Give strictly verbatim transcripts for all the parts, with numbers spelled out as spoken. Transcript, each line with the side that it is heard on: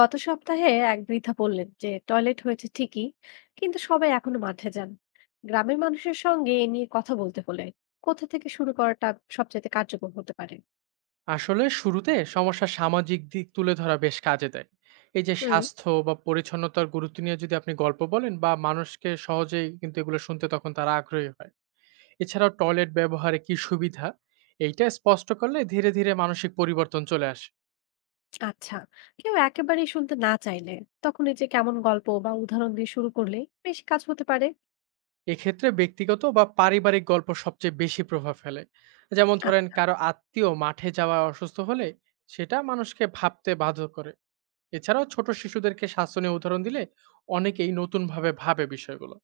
left: গত সপ্তাহে এক বৃদ্ধা বললেন যে টয়লেট হয়েছে ঠিকই, কিন্তু সবাই এখনো মাঠে যান। গ্রামের মানুষের সঙ্গে এ নিয়ে কথা বলতে হলে কোথা থেকে শুরু করাটা সবচেয়ে কার্যকর হতে পারে?
right: আসলে শুরুতে সমস্যার সামাজিক দিক তুলে ধরা বেশ কাজে দেয়। এই যে
left: হুম।
right: স্বাস্থ্য বা পরিচ্ছন্নতার গুরুত্ব নিয়ে যদি আপনি গল্প বলেন বা মানুষকে সহজেই কিন্তু এগুলো শুনতে তখন তারা আগ্রহী হয়। এছাড়াও টয়লেট ব্যবহারে কি সুবিধা, এইটা স্পষ্ট করলে ধীরে ধীরে মানসিক পরিবর্তন চলে আসে।
left: আচ্ছা, কেউ একেবারেই শুনতে না চাইলে তখন এই যে কেমন গল্প বা উদাহরণ দিয়ে শুরু করলে বেশি কাজ হতে পারে?
right: এক্ষেত্রে ব্যক্তিগত বা পারিবারিক গল্প সবচেয়ে বেশি প্রভাব ফেলে। যেমন ধরেন
left: আচ্ছা।
right: কারো আত্মীয় মাঠে যাওয়া অসুস্থ হলে সেটা মানুষকে ভাবতে বাধ্য করে। এছাড়াও ছোট শিশুদেরকে স্বাস্থ্য নিয়ে উদাহরণ দিলে অনেকেই নতুনভাবে ভাবে বিষয়গুলো।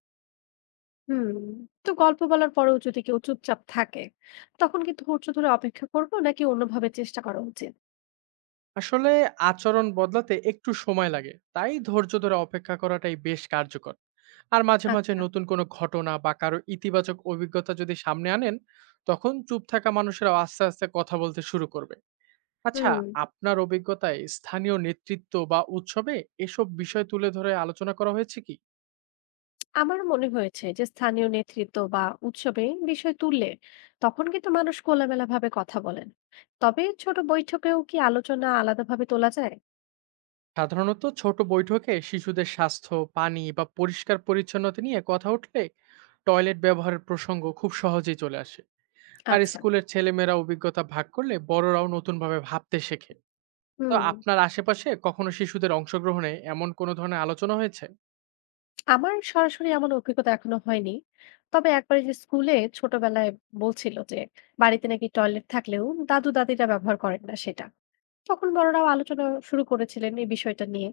left: হুম। তো গল্প বলার পরেও যদি কেউ চুপচাপ থাকে, তখন কি ধৈর্য ধরে অপেক্ষা করবো নাকি অন্যভাবে চেষ্টা করা উচিত?
right: আসলে আচরণ বদলাতে একটু সময় লাগে, তাই ধৈর্য ধরে অপেক্ষা করাটাই বেশ কার্যকর। আর মাঝে মাঝে
left: আচ্ছা।
right: নতুন কোনো ঘটনা বা কারো ইতিবাচক অভিজ্ঞতা যদি সামনে আনেন, তখন চুপ থাকা মানুষেরা আস্তে আস্তে কথা বলতে শুরু করবে। আচ্ছা,
left: হুম।
right: আপনার অভিজ্ঞতায় স্থানীয় নেতৃত্ব বা উৎসবে এসব বিষয় তুলে ধরে আলোচনা করা হয়েছে কি?
left: আমার মনে হয়েছে যে স্থানীয় নেতৃত্ব বা উৎসবে বিষয় তুললে তখন কিন্তু মানুষ খোলামেলা ভাবে কথা বলেন। তবে ছোট বৈঠকেও কি আলোচনা আলাদাভাবে তোলা যায়?
right: সাধারণত ছোট বৈঠকে শিশুদের স্বাস্থ্য, পানি বা পরিষ্কার পরিচ্ছন্নতা নিয়ে কথা উঠলে টয়লেট ব্যবহারের প্রসঙ্গ খুব সহজেই চলে আসে। আর
left: আচ্ছা।
right: স্কুলের ছেলেমেয়েরা অভিজ্ঞতা ভাগ করলে বড়রাও নতুনভাবে ভাবতে শেখে। তো
left: হুম।
right: আপনার আশেপাশে কখনো শিশুদের অংশগ্রহণে এমন কোনো ধরনের আলোচনা হয়েছে?
left: আমার সরাসরি এমন অভিজ্ঞতা এখনো হয়নি। তবে একবার এই যে স্কুলে ছোটবেলায় বলছিল যে বাড়িতে নাকি টয়লেট থাকলেও দাদু দাদিরা ব্যবহার করেন না সেটা। তখন বড়রাও আলোচনা শুরু করেছিলেন এই বিষয়টা নিয়ে।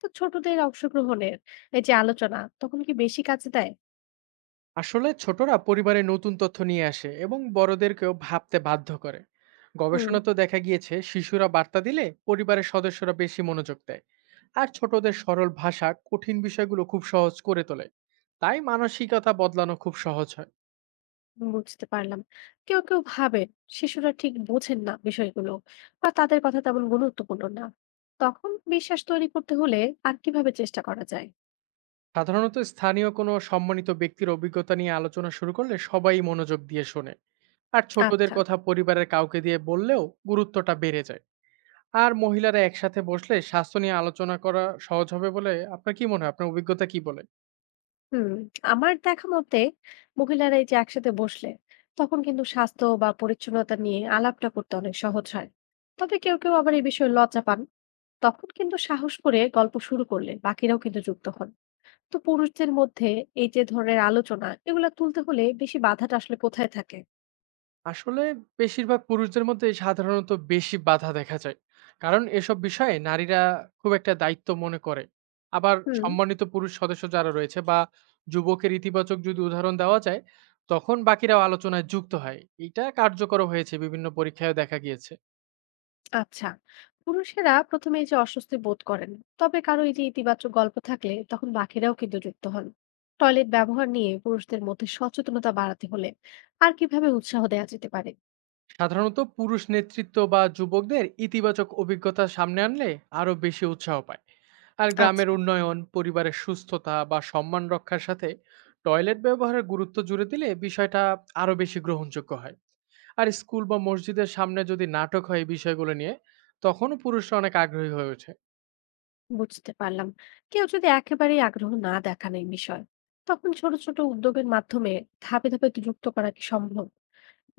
left: তো ছোটদের অংশগ্রহণের এই যে আলোচনা তখন কি বেশি কাজে দেয়?
right: আসলে ছোটরা পরিবারে নতুন তথ্য নিয়ে আসে এবং বড়দেরকেও ভাবতে বাধ্য করে।
left: হুম।
right: গবেষণা তো দেখা গিয়েছে শিশুরা বার্তা দিলে পরিবারের সদস্যরা বেশি মনোযোগ দেয়। আর ছোটদের সরল ভাষা কঠিন বিষয়গুলো খুব সহজ করে তোলে, তাই মানসিকতা বদলানো খুব সহজ হয়।
left: বুঝতে পারলাম। কেউ, কেউ ভাবেন শিশুরা ঠিক বোঝেন না বিষয়গুলো বা তাদের কথা তেমন গুরুত্বপূর্ণ না। তখন বিশ্বাস তৈরি করতে হলে আর কিভাবে চেষ্টা করা যায়?
right: সাধারণত স্থানীয় কোনো সম্মানিত ব্যক্তির অভিজ্ঞতা নিয়ে আলোচনা শুরু করলে সবাই মনোযোগ দিয়ে শোনে। আর ছোটদের
left: আচ্ছা।
right: কথা পরিবারের কাউকে দিয়ে বললেও গুরুত্বটা বেড়ে যায়। আর মহিলারা একসাথে বসলে স্বাস্থ্য নিয়ে আলোচনা করা সহজ হবে বলে আপনার কি মনে হয়? আপনার অভিজ্ঞতা কি বলে?
left: হুম। আমার দেখা মতে মহিলারা এই যে একসাথে বসলে তখন কিন্তু স্বাস্থ্য বা পরিচ্ছন্নতা নিয়ে আলাপটা করতে অনেক সহজ হয়। তবে কেউ, কেউ আবার এই বিষয়ে লজ্জা পান। তখন কিন্তু সাহস করে গল্প শুরু করলে বাকিরাও কিন্তু যুক্ত হন। তো পুরুষদের মধ্যে এই যে ধরনের আলোচনা এগুলা তুলতে হলে বেশি বাধাটা আসলে কোথায় থাকে?
right: আসলে বেশিরভাগ পুরুষদের মধ্যে সাধারণত বেশি বাধা দেখা যায়, কারণ এসব বিষয়ে নারীরা খুব একটা দায়িত্ব মনে করে। আবার
left: হুম।
right: সম্মানিত পুরুষ সদস্য যারা রয়েছে বা যুবকের ইতিবাচক যদি উদাহরণ দেওয়া যায়, তখন বাকিরাও আলোচনায় যুক্ত হয়। এটা কার্যকর হয়েছে বিভিন্ন পরীক্ষায় দেখা গিয়েছে।
left: আচ্ছা, পুরুষেরা প্রথমে এই যে অস্বস্তি বোধ করেন, তবে কারো এই যে ইতিবাচক গল্প থাকলে তখন বাকিরাও কিন্তু যুক্ত হন। টয়লেট ব্যবহার নিয়ে পুরুষদের মধ্যে সচেতনতা বাড়াতে হলে আর কিভাবে উৎসাহ দেওয়া যেতে পারে?
right: সাধারণত পুরুষ নেতৃত্ব বা যুবকদের ইতিবাচক অভিজ্ঞতা সামনে আনলে আরো বেশি উৎসাহ পায়। আর গ্রামের
left: আচ্ছা।
right: উন্নয়ন, পরিবারের সুস্থতা বা সম্মান রক্ষার সাথে টয়লেট ব্যবহারের গুরুত্ব জুড়ে দিলে বিষয়টা আরো বেশি গ্রহণযোগ্য হয়। আর স্কুল বা মসজিদের সামনে যদি নাটক হয় এই বিষয়গুলো নিয়ে, তখনও পুরুষরা অনেক আগ্রহী হয়ে ওঠে।
left: বুঝতে পারলাম। কেউ যদি একেবারেই আগ্রহ না দেখান এই বিষয়ে, তখন ছোট ছোট উদ্যোগের মাধ্যমে ধাপে ধাপে যুক্ত করা কি সম্ভব?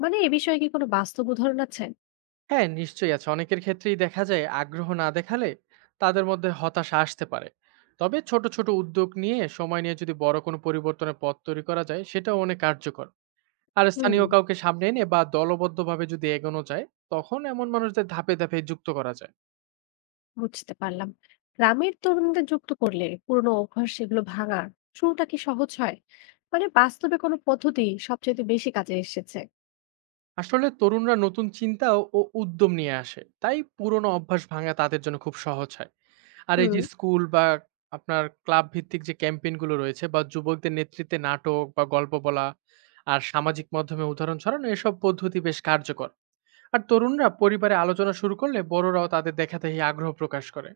left: মানে এ বিষয়ে কি কোনো বাস্তব উদাহরণ আছে?
right: হ্যাঁ, নিশ্চয়ই আছে। অনেকের ক্ষেত্রেই দেখা যায় আগ্রহ না দেখালে তাদের মধ্যে হতাশা আসতে পারে। তবে ছোট ছোট উদ্যোগ নিয়ে, সময় নিয়ে যদি বড় কোনো পরিবর্তনের পথ তৈরি করা যায়, সেটাও অনেক কার্যকর। আর
left: হুম।
right: স্থানীয় কাউকে সামনে এনে বা দলবদ্ধভাবে যদি এগোনো যায়, তখন এমন মানুষদের ধাপে ধাপে যুক্ত করা যায়।
left: বুঝতে পারলাম। গ্রামের তরুণদের যুক্ত করলে পুরনো অভ্যাস সেগুলো ভাঙার শুরুটা কি সহজ হয়? মানে বাস্তবে কোনো পদ্ধতি সবচেয়ে বেশি কাজে এসেছে?
right: আসলে তরুণরা নতুন চিন্তা ও ও উদ্যম নিয়ে আসে, তাই পুরনো অভ্যাস ভাঙা তাদের জন্য খুব সহজ হয়। আর এই
left: হুম।
right: যে স্কুল বা আপনার ক্লাব ভিত্তিক যে ক্যাম্পেইনগুলো রয়েছে বা যুবকদের নেতৃত্বে নাটক বা গল্প বলা, আর সামাজিক মাধ্যমে উদাহরণ ছড়ানো, এসব পদ্ধতি বেশ কার্যকর। আর তরুণরা পরিবারে আলোচনা শুরু করলে বড়রাও তাদের দেখাদেখি আগ্রহ প্রকাশ করে।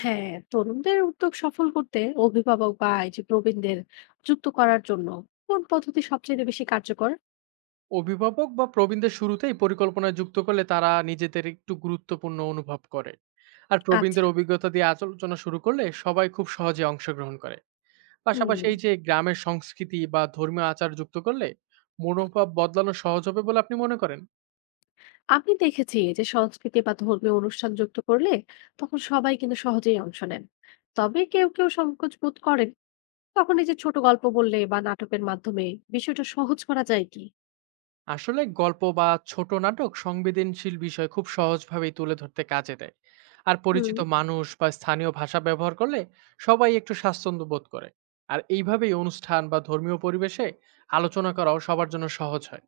left: হ্যাঁ, তরুণদের উদ্যোগ সফল করতে অভিভাবক বা এই যে প্রবীণদের যুক্ত করার জন্য কোন পদ্ধতি সবচেয়ে বেশি কার্যকর?
right: অভিভাবক বা প্রবীণদের শুরুতেই পরিকল্পনায় যুক্ত করলে তারা নিজেদের একটু গুরুত্বপূর্ণ অনুভব করে। আর
left: আচ্ছা।
right: প্রবীণদের অভিজ্ঞতা দিয়ে আলোচনা শুরু করলে সবাই খুব সহজে অংশগ্রহণ করে।
left: হুম।
right: পাশাপাশি এই যে গ্রামের সংস্কৃতি বা ধর্মীয় আচার যুক্ত করলে মনোভাব বদলানো সহজ হবে বলে আপনি মনে করেন?
left: আমি দেখেছি যে সংস্কৃতি বা ধর্মীয় অনুষ্ঠান যুক্ত করলে তখন সবাই কিন্তু সহজেই অংশ নেন। তবে কেউ কেউ সংকোচ বোধ করেন। তখন এই যে ছোট গল্প বললে বা নাটকের মাধ্যমে বিষয়টা সহজ করা যায় কি?
right: আসলে গল্প বা ছোট নাটক সংবেদনশীল বিষয় খুব সহজভাবেই তুলে ধরতে কাজে দেয়। আর
left: হুম।
right: পরিচিত মানুষ বা স্থানীয় ভাষা ব্যবহার করলে সবাই একটু স্বাচ্ছন্দ্য বোধ করে। আর এইভাবেই অনুষ্ঠান বা ধর্মীয় পরিবেশে আলোচনা করাও সবার জন্য সহজ হয়।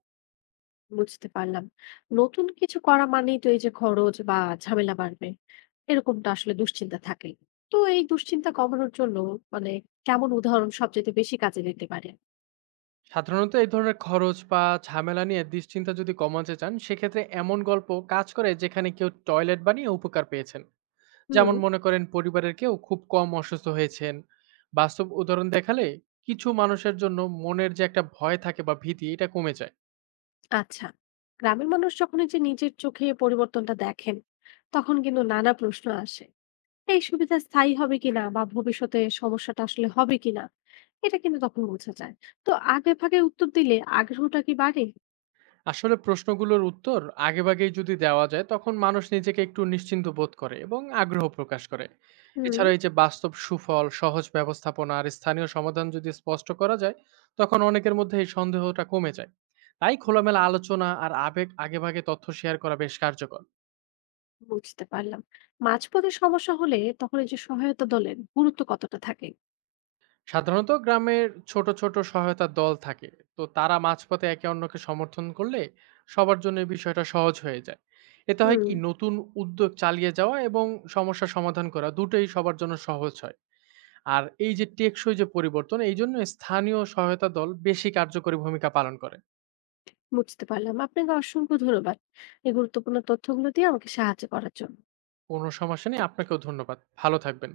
left: বুঝতে পারলাম। নতুন কিছু করা মানেই তো এই যে খরচ বা ঝামেলা বাড়বে, এরকমটা আসলে দুশ্চিন্তা থাকে। তো এই দুশ্চিন্তা কমানোর জন্য মানে কেমন উদাহরণ সবচেয়ে বেশি কাজে দিতে পারে?
right: সাধারণত এই ধরনের খরচ বা ঝামেলা নিয়ে দুশ্চিন্তা যদি কমাতে চান, সেক্ষেত্রে এমন গল্প কাজ করে যেখানে কেউ টয়লেট বানিয়ে উপকার পেয়েছেন।
left: হুম।
right: যেমন মনে করেন পরিবারের কেউ খুব কম অসুস্থ হয়েছেন। বাস্তব উদাহরণ দেখালে কিছু মানুষের জন্য মনের যে একটা ভয় থাকে বা ভীতি, এটা কমে যায়।
left: আচ্ছা, গ্রামের মানুষ যখন এই যে নিজের চোখে পরিবর্তনটা দেখেন তখন কিন্তু নানা প্রশ্ন আসে। এই সুবিধা স্থায়ী হবে কিনা বা ভবিষ্যতে সমস্যাটা আসলে হবে কিনা, এটা কিন্তু তখন বোঝা যায়। তো আগে ভাগে উত্তর দিলে আগ্রহটা কি বাড়ে?
right: আসলে প্রশ্নগুলোর উত্তর আগেভাগেই যদি দেওয়া যায়, তখন মানুষ নিজেকে একটু নিশ্চিন্ত বোধ করে এবং আগ্রহ প্রকাশ করে।
left: হুম।
right: এছাড়া এই যে বাস্তব সুফল, সহজ ব্যবস্থাপনা আর স্থানীয় সমাধান যদি স্পষ্ট করা যায়, তখন অনেকের মধ্যে এই সন্দেহটা কমে যায়। তাই খোলামেলা আলোচনা আর আবেগ, আগেভাগে তথ্য শেয়ার করা বেশ কার্যকর।
left: বুঝতে পারলাম। মাঝপথে সমস্যা হলে তখন এই যে সহায়তা দলের গুরুত্ব কতটা থাকে?
right: সাধারণত গ্রামের ছোট ছোট সহায়তা দল থাকে। তো তারা মাঝপথে একে অন্যকে সমর্থন করলে সবার জন্য এই বিষয়টা সহজ হয়ে যায়। এতে হয়
left: হুম।
right: কি, নতুন উদ্যোগ চালিয়ে যাওয়া এবং সমস্যা সমাধান করা দুটোই সবার জন্য সহজ হয়। আর এই যে টেকসই যে পরিবর্তন, এই জন্য স্থানীয় সহায়তা দল বেশি কার্যকরী ভূমিকা পালন করে।
left: বুঝতে পারলাম। আপনাকে অসংখ্য ধন্যবাদ এই গুরুত্বপূর্ণ তথ্যগুলো দিয়ে আমাকে সাহায্য করার জন্য।
right: কোনো সমস্যা নেই, আপনাকেও ধন্যবাদ। ভালো থাকবেন।